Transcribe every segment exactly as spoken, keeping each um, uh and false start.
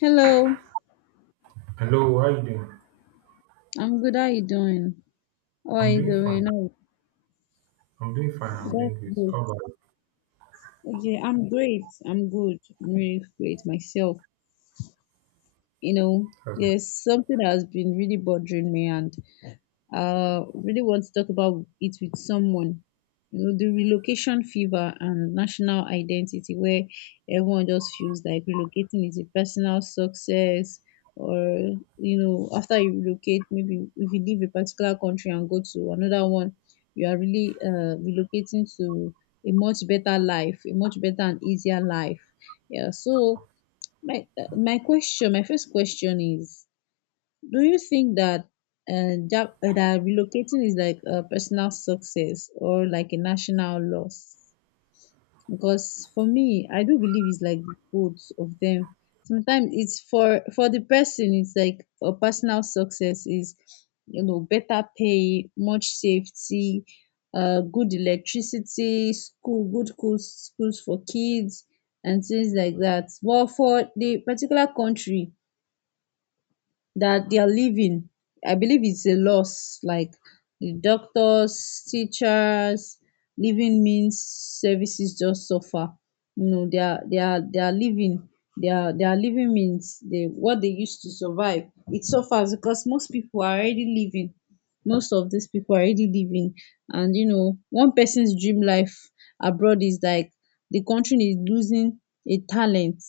Hello, Hello, how you doing? I'm good. How you doing? How are I'm you doing fine. doing? Oh, I'm doing fine. I'm that's doing good. good. How about Okay, I'm great. I'm good. I'm really great myself. You know, yourself? there's something that has been really bothering me, and I really want to talk about it with someone. You know, the relocation fever and national identity, where everyone just feels like relocating is a personal success. Or, you know, after you relocate, maybe if you leave a particular country and go to another one, you are really uh, relocating to a much better life, a much better and easier life. Yeah. So, my, uh, my question, my first question is, do you think that uh, job, uh, that relocating is like a personal success or like a national loss? Because for me, I do believe it's like both of them. Sometimes it's for for the person, it's like a personal success is, you know, better pay, much safety, uh, good electricity, school, good schools, schools for kids, and things like that. But for the particular country that they are living. I believe it's a loss. Like the doctors, teachers, living means services just suffer. You know, they are they are they are living. They are, they are living means they what they used to survive. It suffers because most people are already living. Most of these people are already living, and you know, one person's dream life abroad is like the country is losing a talent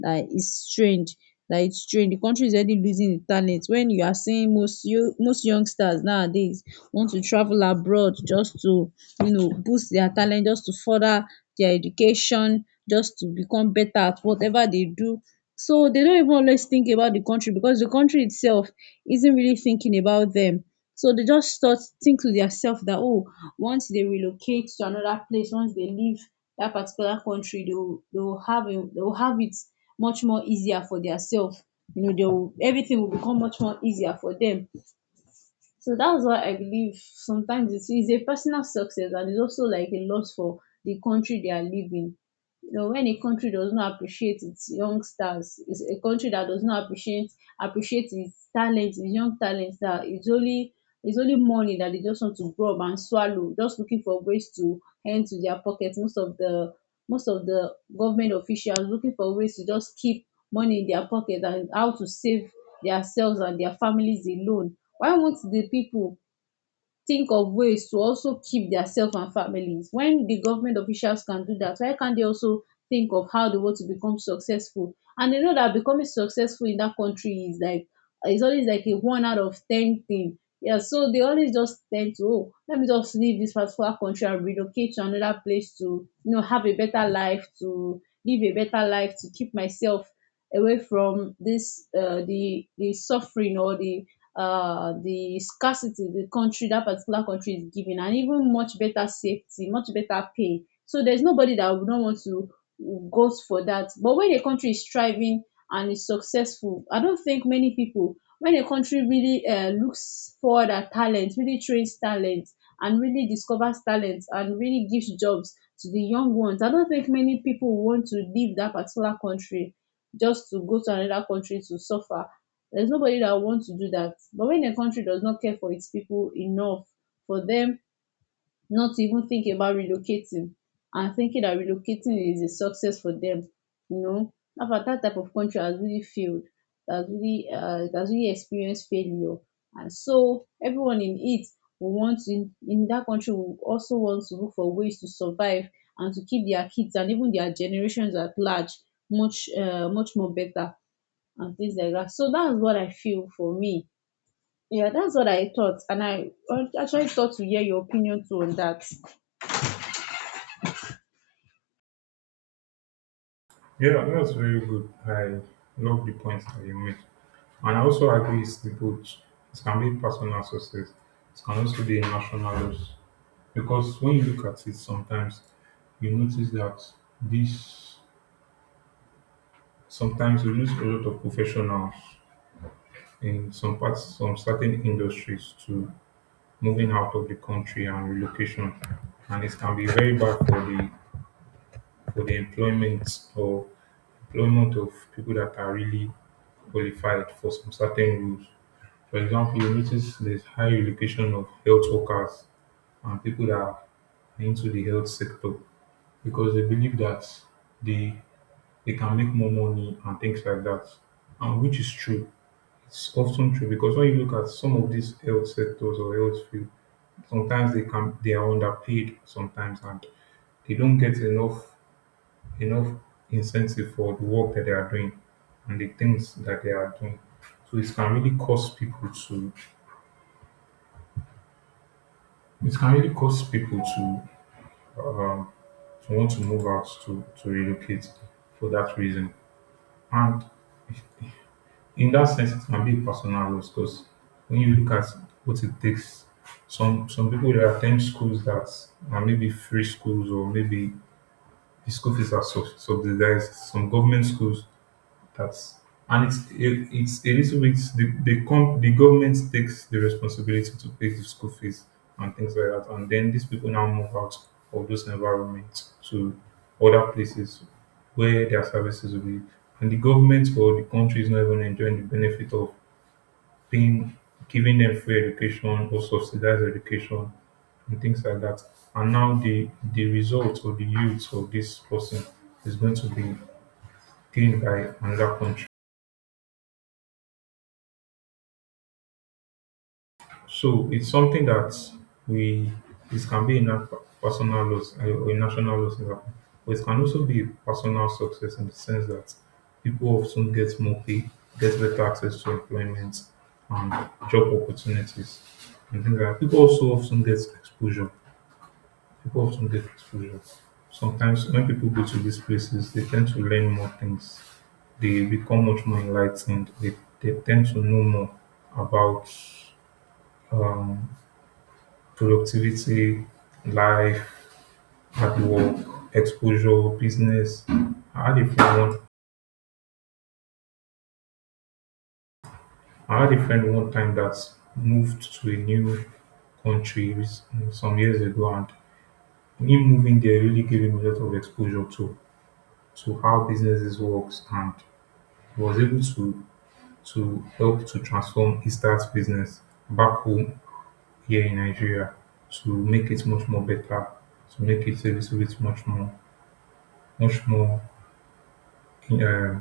that is strange that it's strange. The country is already losing the talent. When you are seeing most you most youngsters nowadays want to travel abroad just to, you know, boost their talent, just to further their education, just to become better at whatever they do. So they don't even always think about the country because the country itself isn't really thinking about them. So they just start think to themselves that oh, once they relocate to another place, once they leave that particular country, they will, they will have a, they will have it much more easier for their, you know, they will, everything will become much more easier for them, so that's why I believe sometimes it's, it's a personal success and it's also like a loss for the country they are living. You know, when a country does not appreciate its youngsters, it's a country that does not appreciate appreciate its talent, its young talent, that it's only it's only money that they just want to grab and swallow, just looking for ways to hand to their pockets. Most of the most of the government officials looking for ways to just keep money in their pocket and how to save themselves and their families alone. Why won't the people think of ways to also keep their self and families? When the government officials can do that, why can't they also think of how they want to become successful? And they know that becoming successful in that country is like it's always like a one out of ten thing. Yeah, so they always just tend to, oh, let me just leave this particular country and relocate to another place to, you know, have a better life, to live a better life, to keep myself away from this uh, the the suffering or the uh, the scarcity the country, that particular country, is giving, and even much better safety, much better pay, so there's nobody that would not want to go for that. But when a country is thriving and is successful, I don't think many people, when a country really uh, looks forward at talent, really trains talent and really discovers talent and really gives jobs to the young ones, I don't think many people want to leave that particular country just to go to another country to suffer. There's nobody that wants to do that. But when a country does not care for its people enough for them not to even think about relocating, and thinking that relocating is a success for them, you know, that that type of country has really failed, has really uh, has really experienced failure. And so everyone in it will want to, in, in that country will also want to look for ways to survive and to keep their kids and even their generations at large much uh, much more better and things like that. So that's what I feel for me. Yeah, that's what I thought, and I actually thought to hear your opinion too on that. Yeah, that's very good. I love the points that you made. And I also agree it's the both. It can be personal success. It can also be a national loss. Because when you look at it sometimes, you notice that this sometimes we lose a lot of professionals in some parts, some certain industries to moving out of the country and relocation. And it can be very bad for the for the employment or employment of people that are really qualified for some certain rules. For example, you notice there's high relocation of health workers and people that are into the health sector because they believe that they they can make more money and things like that. And which is true. It's often true because when you look at some of these health sectors or health field, sometimes they can they are underpaid sometimes and they don't get enough enough incentive for the work that they are doing and the things that they are doing. So it can really cause people to it can really cause people to, to want to move out to, to relocate for that reason. And in that sense it can be a personal loss because when you look at what it takes some some people they attend schools that are maybe free schools or maybe the school fees are sub- subsidized. Some government schools. That's and it's it, it's a little bit the the, com- the government takes the responsibility to pay the school fees and things like that, and then these people now move out of those environments to other places where their services will be, and the government or the country is not even enjoying the benefit of paying, giving them free education or subsidized education and things like that. And now the the result or the youth of this person is going to be gained by another country. So it's something that we This can be in a personal loss, uh, or a national loss, in Japan. But it can also be a personal success in the sense that people often get more pay, get better access to employment and job opportunities, and things like that. People also often get exposure. People often get exposure. Sometimes when people go to these places, they tend to learn more things. They become much more enlightened. They, they tend to know more about um, productivity, life, hard work, exposure, business. I had a friend one I had a friend one time that moved to a new country with- some years ago, and him moving there really gave him a lot of exposure to to how businesses works, and he was able to to help to transform his dad's business back home here in Nigeria, to make it much more better, to make it a little bit much more much more Uh,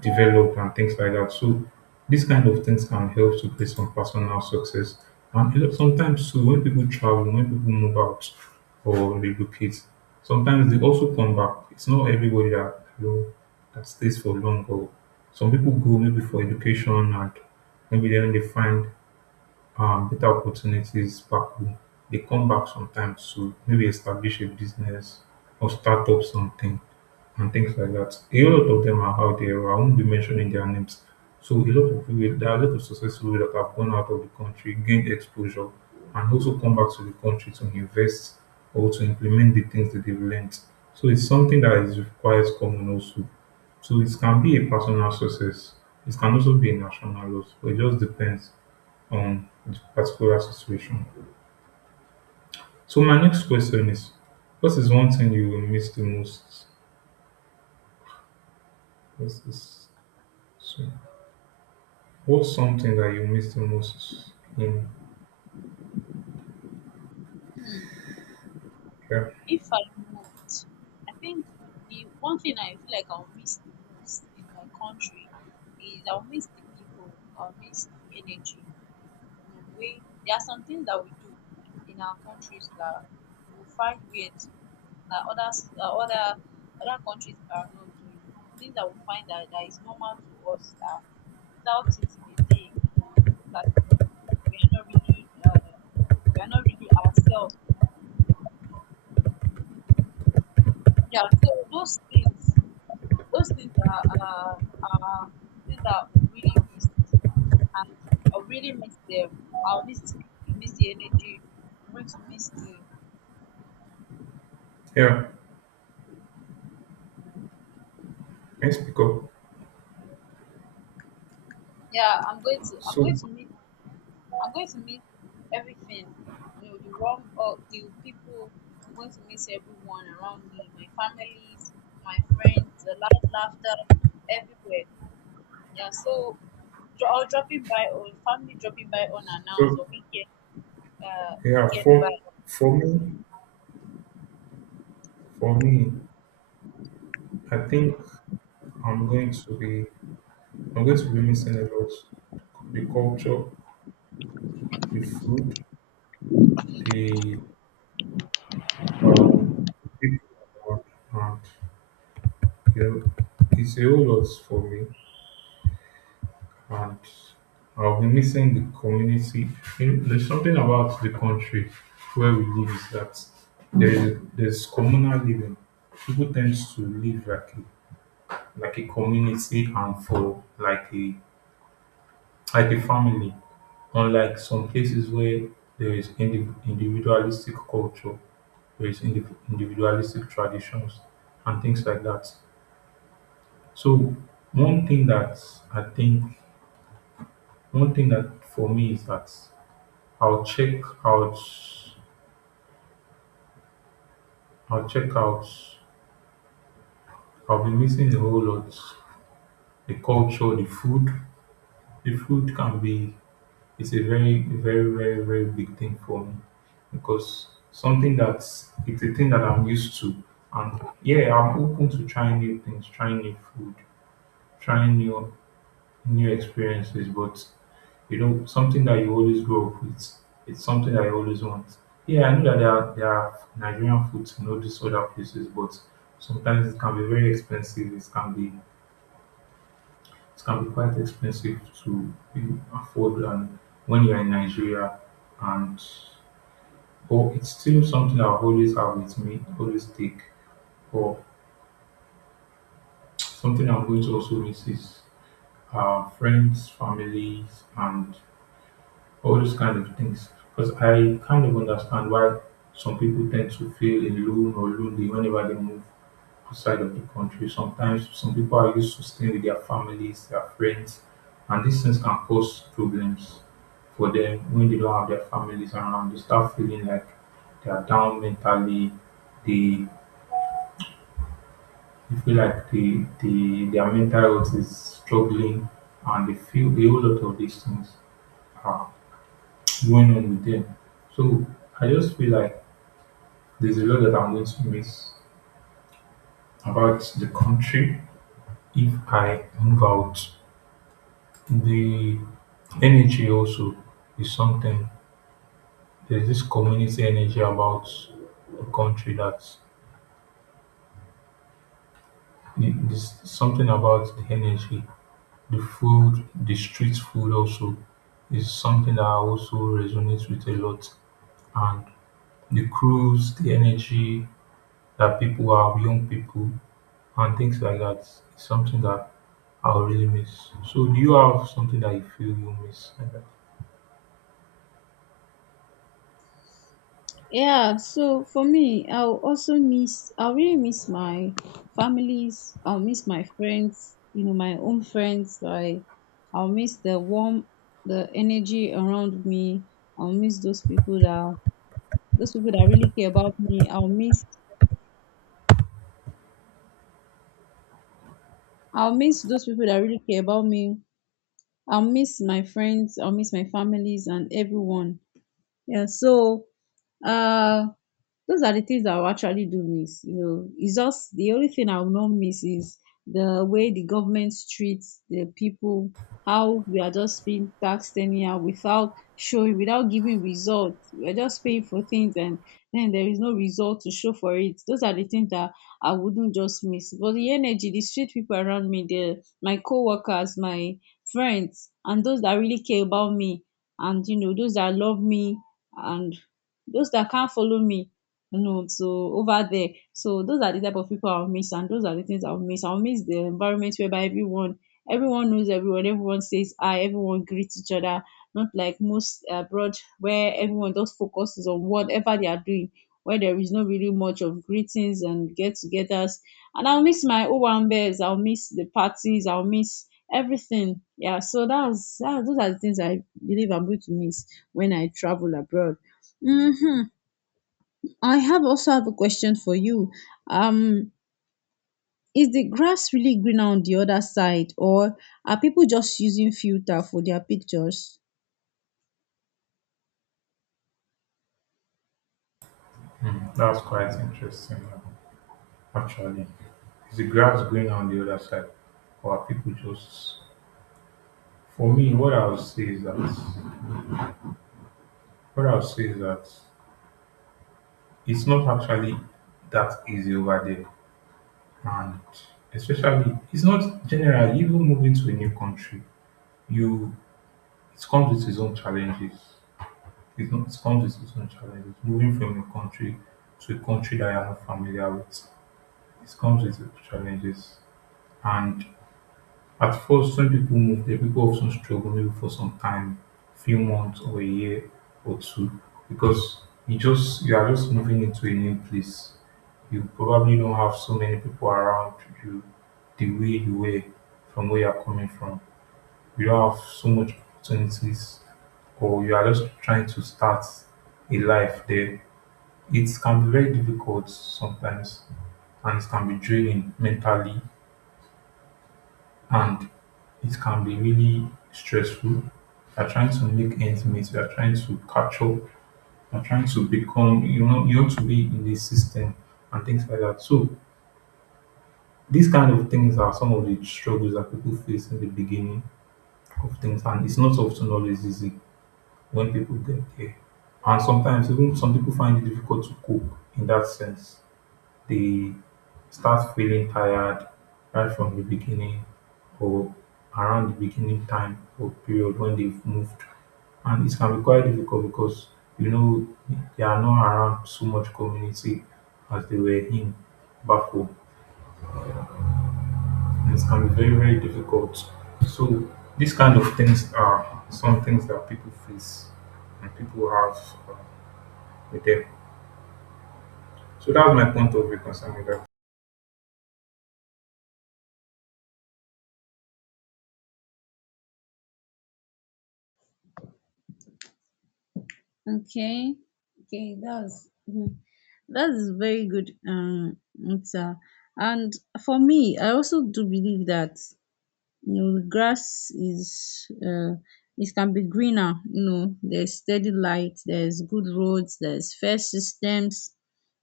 develop and things like that. So these kind of things can help to create some personal success. And a lot- sometimes too, when people travel, when people move out or relocate, sometimes they also come back. It's not everybody that, you know, that stays for long. Or some people go maybe for education and maybe then they find um, better opportunities back home. They come back sometimes, so maybe establish a business or start up something and things like that. A lot of them are out there. I won't be mentioning their names. So a lot of people, there are a lot of successful people that have gone out of the country, gained exposure, and also come back to the country to invest or to implement the things that they've learned. So it's something that is requires common also. So it can be a personal success. It can also be a national loss. But it just depends on the particular situation. So my next question is, what is one thing you will miss the most? What's this? So, what's something that you miss the most? In Hmm. yeah, If I moved, I think the one thing I feel like I'll miss the most in my country is I'll miss the people. Um, we are not really ourselves. Uh, Things that we really miss, and I really miss them. I'll miss the people, miss the energy. I'm going to miss the, yeah. Can speak up? yeah. I'm going to I'm going So, to miss, I'm going to miss everything. You know the, or do people, miss everyone around me, my families, my friends, the loud laughter everywhere. Yeah, so dro- or dropping by, or family dropping by unannounced, so or weekend uh yeah. weekend by. For for me, for me, I think I'm going to be I'm going to be missing a lot. The culture, the food, the uh, the people around, and you know, it's a whole lot for me. And I'll be missing the community. You know, there's something about the country where we live is that there is there's communal living. People tend to live like a, like a community and for like a like a family, unlike some places where there is indiv- individualistic culture, there is indiv- individualistic traditions and things like that. So one thing that I think, one thing that for me is that I'll check out I'll check out. I'll be missing a whole lot. The culture, the food. The food can be it's a very, very, very, very big thing for me because something that's it's a thing that I'm used to. And yeah, I'm open to trying new things, trying new food, trying new new experiences, but you know, something that you always grow up with. It's something that you always want. Yeah, I know that there are, there are Nigerian foods in all these other places, but sometimes it can be very expensive. It can be it can be quite expensive to, you know, afford. And when you're in Nigeria, and but it's still something I always have with me, always take. But something I'm going to also miss is uh, friends, families, and all those kind of things. Because I kind of understand why some people tend to feel alone or lonely whenever they move outside of the country. Sometimes some people are used to staying with their families, their friends, and these things can cause problems for them when they don't have their families around. They start feeling like they are down mentally. They, they feel like they, they, their mental health is struggling, and they feel a whole lot of these things. Ah, going on with them. So I just feel like there's a lot that I'm going to miss about the country if I move out. The energy also is something. There's this community energy about the country that there's something about the energy, the food, the street food also is something that I also resonates with a lot. And the crews, the energy that people have, young people, and things like that is something that I'll really miss. So do you have something that you feel you miss like that? Yeah, so for me, I'll also miss, I'll really miss my families. I'll miss my friends, you know, my own friends. Like, I'll miss the warm, the energy around me. I'll miss those people that, those people that really care about me. I'll miss I'll miss those people that really care about me. I'll miss my friends. I'll miss my families and everyone. Yeah. So uh, those are the things that I will actually do miss. You know, it's just the only thing I will not miss is the way the government treats the people, how we are just being taxed anyhow without showing, without giving results. We're just paying for things and then there is no result to show for it. Those are the things that I wouldn't just miss. But the energy, the street people around me, the my co-workers, my friends, and those that really care about me, and you know, those that love me, and those that can't follow me, you know, so over there. So those are the type of people I'll miss, and those are the things I'll miss. I'll miss the environment whereby everyone everyone knows everyone, everyone says hi, everyone greets each other, not like most abroad where everyone just focuses on whatever they are doing, where there is not really much of greetings and get-togethers. And I'll miss my owambes, I'll miss the parties, I'll miss everything. Yeah, so that's, that's those are the things I believe I'm going to miss when I travel abroad. Mm-hmm. I have also have a question for you. Um, is the grass really greener on the other side, or are people just using filter for their pictures? Hmm, that's quite interesting, uh, actually. Is the grass green on the other side, or are people just? For me, what I would say is that what I would say is that it's not actually that easy over there, and especially it's not generally even moving to a new country. You It comes with its own challenges. It's not. It comes with its own challenges. Moving from your country to a country that you're not familiar with, it comes with its challenges. And at first, when people move there, people often struggle maybe for some time, few months or a year or two, because you just you are just moving into a new place. You probably don't have so many people around you the way you were from where you're coming from. You don't have so much opportunities, or you are just trying to start a life there. It can be very difficult sometimes, and it can be draining mentally, and it can be really stressful. You're trying to make ends meet, you're trying to catch up, you're trying to become, you know, you want to be in the system and things like that. So these kind of things are some of the struggles that people face in the beginning of things, and it's not often always easy when people get there. And sometimes even some people find it difficult to cope in that sense. They start feeling tired right from the beginning or around the beginning time or period when they've moved. And it can be quite difficult because you know they are not around so much community as they were in back home. And it can be very, very difficult. So these kind of things are some things that people face and people have, uh, with them. So that's my point of view concerning that. Okay, okay, that's mhm. That is very good um answer. And for me, I also do believe that, you know, grass is uh it can be greener. You know, there's steady light, there's good roads, there's fair systems,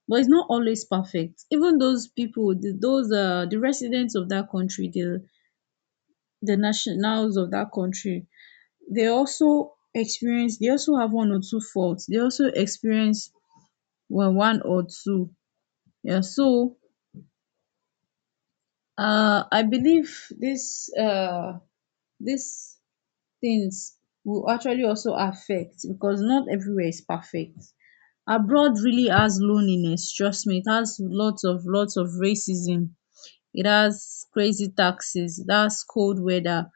but it's not always perfect. Even those people, the, those uh the residents of that country, the the nationals of that country, they also experience, they also have one or two faults, they also experience, well, one or two, yeah. So uh I believe this uh this things will actually also affect because not everywhere is perfect. Abroad really has loneliness, trust me. It has lots of lots of racism. It has crazy taxes. It has cold weather.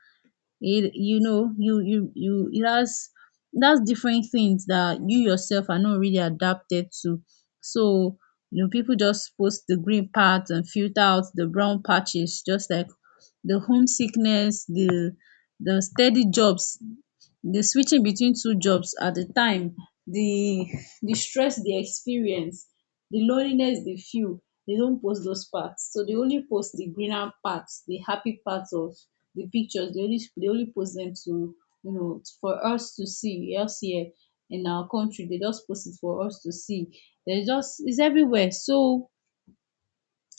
It, you know, you you you it has, it has different things that you yourself are not really adapted to. So you know, people just post the green parts and filter out the brown patches, just like the homesickness, the the steady jobs, the switching between two jobs at the time, the the stress they experience, the loneliness they feel, they don't post those parts. So they only post the greener parts, the happy parts of the pictures. They only they only post them to, you know, for us to see elsewhere in our country. They just post it for us to see. They just, it's everywhere. So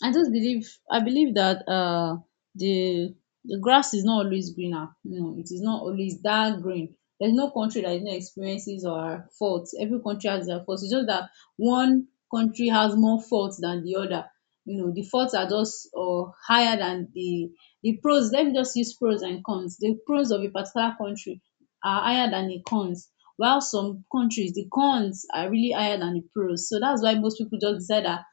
I just believe, I believe that uh the the grass is not always greener. You know, it is not always that green. There's no country that is not experiences or faults. Every country has their faults. It's just that one country has more faults than the other. You know, the faults are just uh, higher than the the pros. Let me just use pros and cons. The pros of a particular country are higher than the cons. While some countries, the cons are really higher than the pros. So that's why most people just decide that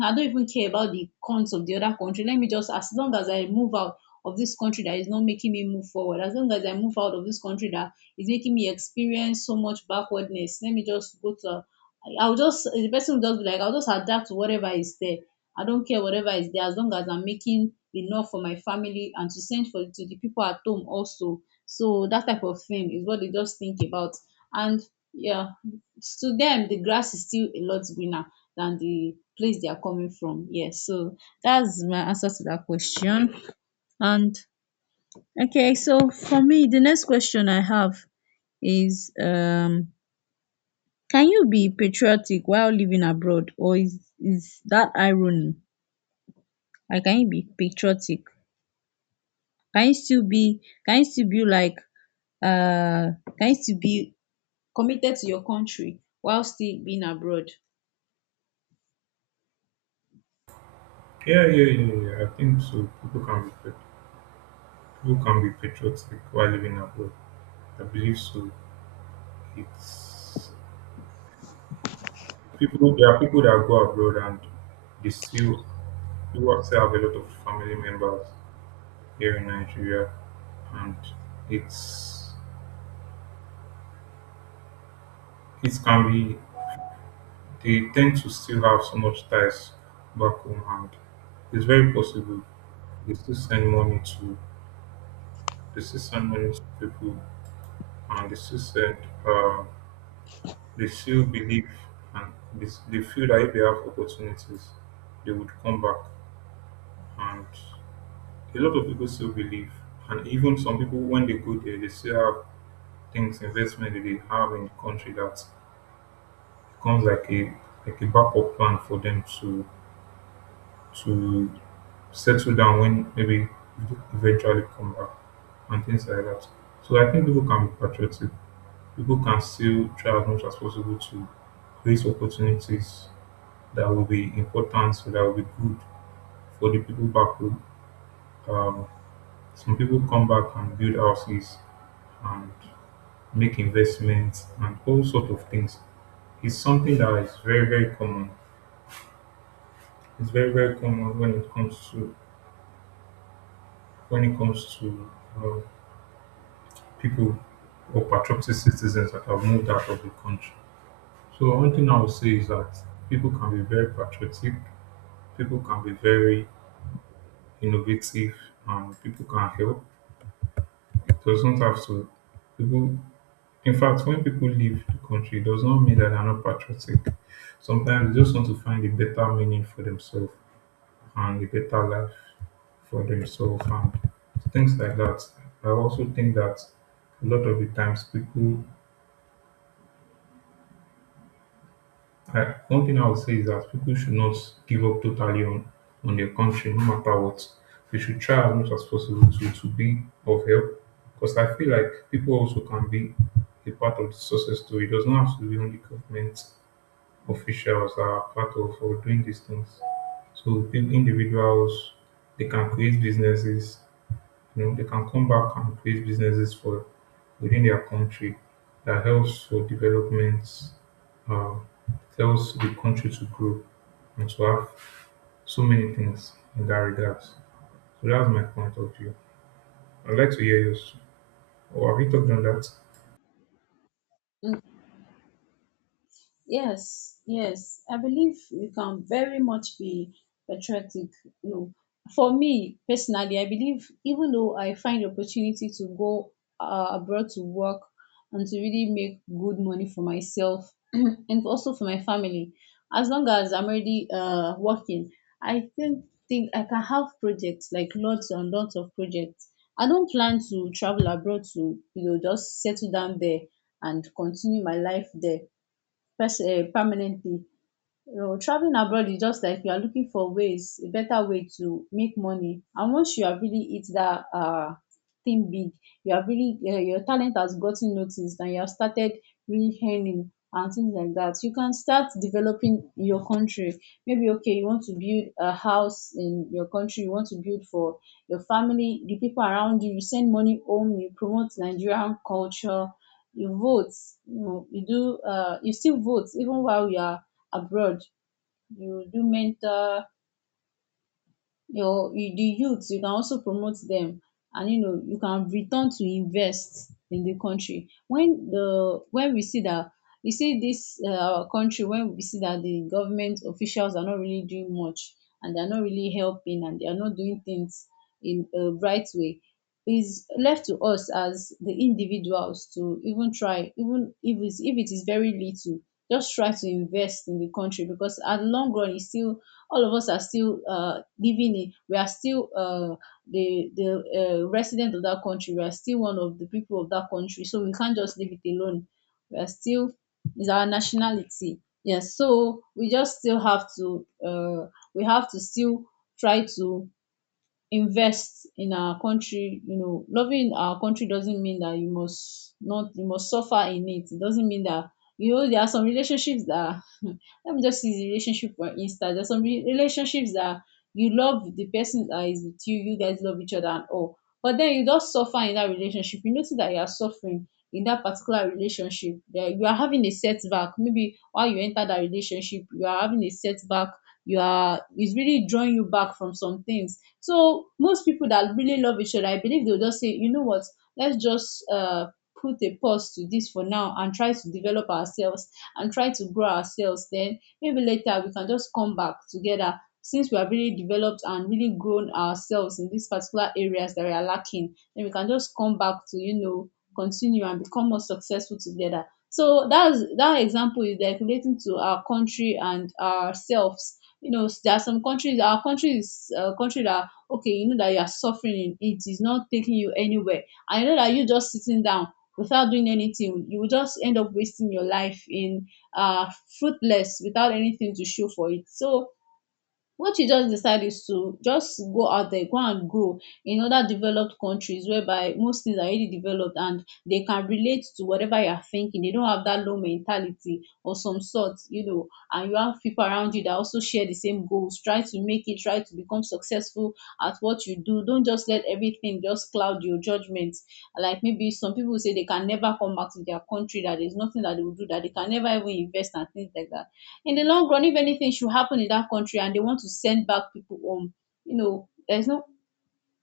I don't even care about the cons of the other country. Let me just, as long as I move out of this country that is not making me move forward, as long as I move out of this country that is making me experience so much backwardness, let me just go to, I'll just, the person will just be like, I'll just adapt to whatever is there. I don't care whatever is there, as long as I'm making enough for my family and to send for to the people at home also. So that type of thing is what they just think about. And yeah, to them, the grass is still a lot greener than the place they are coming from. Yes, so that's my answer to that question. And okay, so for me, the next question I have is um can you be patriotic while living abroad or is is that irony? Like can you be patriotic? Can you still be can you still be like uh can you still be committed to your country while still being abroad? Yeah, yeah, yeah, yeah. I think so. People can reflect. People can be patriotic while living abroad. I believe so. It's people. There are people that go abroad and they still people still have a lot of family members here in Nigeria, and it's it can be they tend to still have so much ties back home, and it's very possible they still send money to they still send money to people, and they still send. Um, They still believe and they they feel that if they have opportunities, they would come back. And a lot of people still believe. And even some people, when they go there, they still have things, investment that they have in the country that becomes like a like a backup plan for them to to settle down when maybe eventually come back and things like that. So I think people can be patriotic. People can still try as much as possible to create opportunities that will be important, so that will be good for the people back home. Um, some people come back and build houses and make investments and all sort of things. It's something that is very very common. It's very very common when it comes to when it comes to uh, people or patriotic citizens that have moved out of the country. So one thing I would say is that people can be very patriotic, people can be very innovative, and people can help. It does not have to people In fact, when people leave the country, it does not mean that they're not patriotic. Sometimes they just want to find a better meaning for themselves and a better life for themselves and things like that. I also think that a lot of the times people, I, one thing I would say is that people should not give up totally on, on their country, no matter what. They should try as much as possible to, to be of help because I feel like people also can be a part of the success story. It does not have to be only government officials are part of for doing these things. So pe- individuals they can create businesses, you know, they can come back and create businesses for within their country that helps for development, uh, helps the country to grow and to have so many things in that regard. So that's my point of view. I'd like to hear yours. Or have you talked on that? Yes, yes. I believe you can very much be patriotic. You know, for me personally, I believe even though I find the opportunity to go uh, abroad to work and to really make good money for myself and also for my family, as long as I'm already uh, working, I think think I can have projects like lots and lots of projects. I don't plan to travel abroad to you know just settle down there and continue my life there pers- uh, permanently. You know, traveling abroad is just like you are looking for ways a better way to make money, and once you have really hit that uh thing big, you have really um your talent has gotten noticed and you have started really earning and things like that, you can start developing your country. Maybe okay, you want to build a house in your country, you want to build for your family, the people around you, you send money home, you promote Nigerian culture, you vote. You know, you do uh you still vote even while you are abroad. You do mentor your you- the youth, you can also promote them. And you know, you can return to invest in the country when the when we see that you see this uh, our country when we see that the government officials are not really doing much and they are not really helping and they are not doing things in a right way, is left to us as the individuals to even try, even if it's, if it is very little, just try to invest in the country, because at long run it's still all of us are still uh, living in, we are still uh, the, the uh, resident of that country. We are still one of the people of that country. So we can't just leave it alone. We are still, it's our nationality. Yes. So we just still have to, uh, we have to still try to invest in our country. You know, loving our country doesn't mean that you must not you must suffer in it, it doesn't mean that, you know, there are some relationships that let me just use the relationship for instance. There's some re- relationships that you love the person that is with you, you guys love each other and all, but then you just suffer in that relationship. You notice that you are suffering in that particular relationship, that you are having a setback, maybe while you enter that relationship, you are having a setback, you are, it's really drawing you back from some things. So most people that really love each other, I believe they'll just say, you know what, let's just uh put a pause to this for now and try to develop ourselves and try to grow ourselves. Then maybe later we can just come back together since we have really developed and really grown ourselves in these particular areas that we are lacking. Then we can just come back to, you know, continue and become more successful together. So that's that example is like relating to our country and ourselves. You know, there are some countries, our country is a country that, okay, you know that you are suffering in it. It is not taking you anywhere. I know that you just sitting down without doing anything, you will just end up wasting your life in uh fruitless without anything to show for it. So what you just decide is to just go out there, go and grow in other developed countries whereby most things are already developed, and they can relate to whatever you are thinking. They don't have that low mentality or some sort, you know, and you have people around you that also share the same goals. Try to make it, try to become successful at what you do. Don't just let everything just cloud your judgment. Like maybe some people say they can never come back to their country, that there's nothing that they will do, that they can never even invest and things like that. In the long run, if anything should happen in that country and they want to send back people home, you know, there's no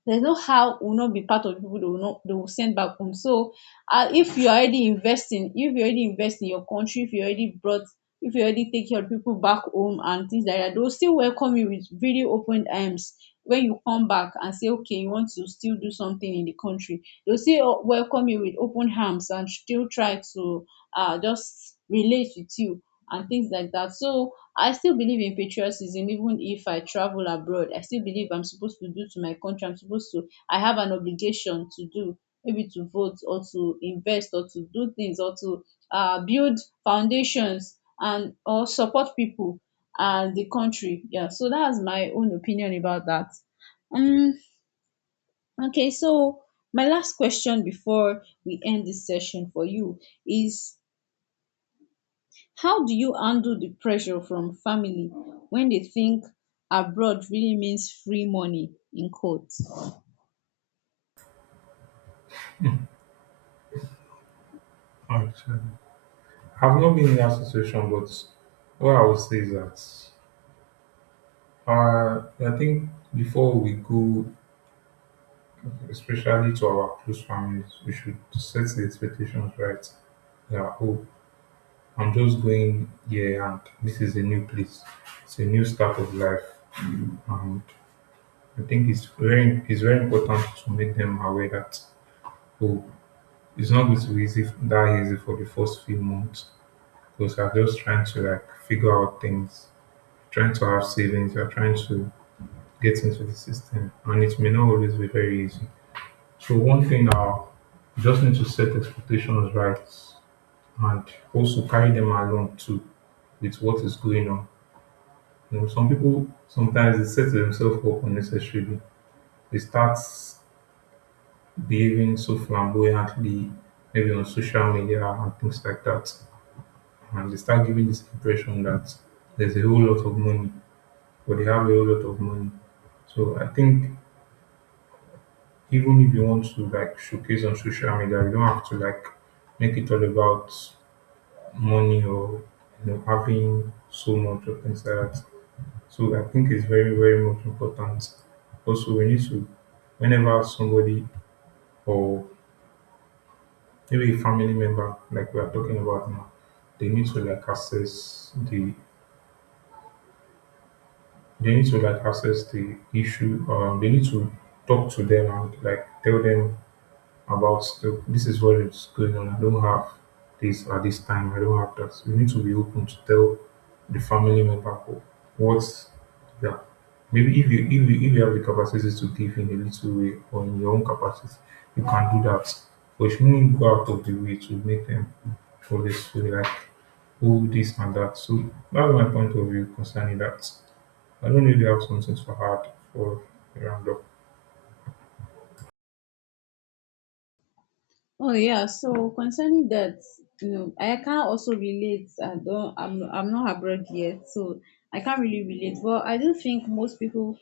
there's no how we will not be part of the people they will not they will send back home. So uh, if you're already investing, if you already invest in your country, if you already brought if you already take your people back home and things like that, they'll still welcome you with really open arms when you come back and say, okay, you want to still do something in the country. They'll still uh, welcome you with open arms and still try to uh, just relate with you and things like that. So I still believe in patriotism even if I travel abroad. I still believe I'm supposed to do to my country. I'm supposed to, I have an obligation to do, maybe to vote or to invest or to do things or to uh, build foundations and or support people and the country. Yeah, so that's my own opinion about that. Um, okay, so my last question before we end this session for you is, how do you handle the pressure from family when they think abroad really means free money in quote? Actually, I've not been in that situation, but what I would say is that Uh, I think before we go, especially to our close families, we should set the expectations right. Yeah, oh, I'm just going here, and this is a new place. It's a new start of life, and I think it's very it's very important to make them aware that oh, it's not going to be easy that easy for the first few months because I are just trying to like figure out things, trying to have savings, you're trying to get into the system, and it may not always be very easy. So one thing now, you just need to set expectations right and also carry them along too with what is going on. You know, some people sometimes they set themselves up unnecessarily. They start behaving so flamboyantly, maybe on social media and things like that. And they start giving this impression that there's a whole lot of money or they have a whole lot of money. So I think even if you want to like showcase on social media, you don't have to like make it all about money or you know having so much or things like that. So I think it's very, very much important. Also, we need to, whenever somebody or maybe a family member, like we are talking about now, they need to like assess the, they need to like assess the issue. Um, they need to talk to them and like tell them about stuff. This is what is going on. I don't have this at this time. I don't have that. You need to be open to tell the family member what. Yeah. Maybe if you if you if you have the capacity to give in a little way or in your own capacity, you can do that. But you shouldn't go out of the way to make them for this feel like oh this and that. So that's my point of view concerning that. I don't know if you have something to add for the roundup. Oh yeah, so concerning that, you know, I can't also relate. I don't. I'm. I'm not abroad yet, so I can't really relate. But I do think most people,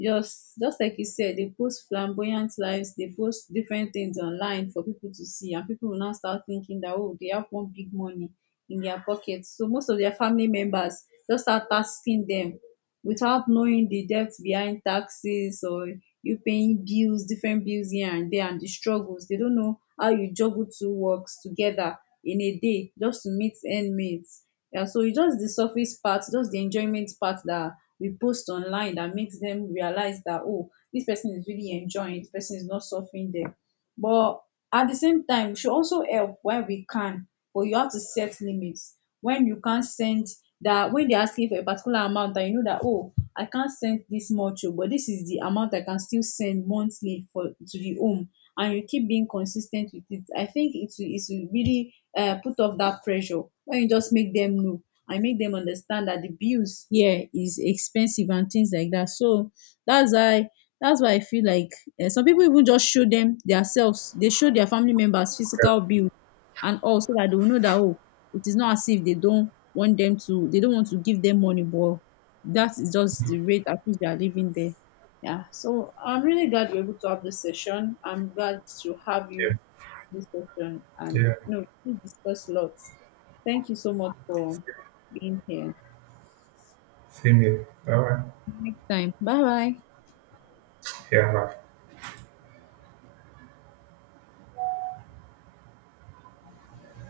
just just like you said, they post flamboyant lives. They post different things online for people to see, and people will now start thinking that oh, they have one big money in their pocket. So most of their family members just start tasking them without knowing the depth behind taxes or you paying bills, different bills here and there, and the struggles. They don't know how you juggle two works together in a day just to meet end mates. Yeah, so it's just the surface part, just the enjoyment part that we post online that makes them realize that oh, this person is really enjoying, this person is not suffering there. But at the same time, we should also help where we can, but you have to set limits when you can't send that, when they're asking for a particular amount and you know that oh, I can't send this much, oh, but this is the amount I can still send monthly for to the home, and you keep being consistent with it. I think it will it will really uh, put off that pressure when you just make them know and make them understand that the bills here is expensive and things like that. So that's why that's why I feel like uh, some people even just show them themselves, they show their family members Yeah, physical bill and all, so that they will know that oh, it is not as if they don't want them to they don't want to give them money, but that is just the rate at which they are living there. Yeah, so I'm really glad we're able to have this session. I'm glad to have yeah, you this session, and yeah. you know, we discussed lots. Thank you so much for being here. Same here. Bye. Next time, bye bye. Yeah,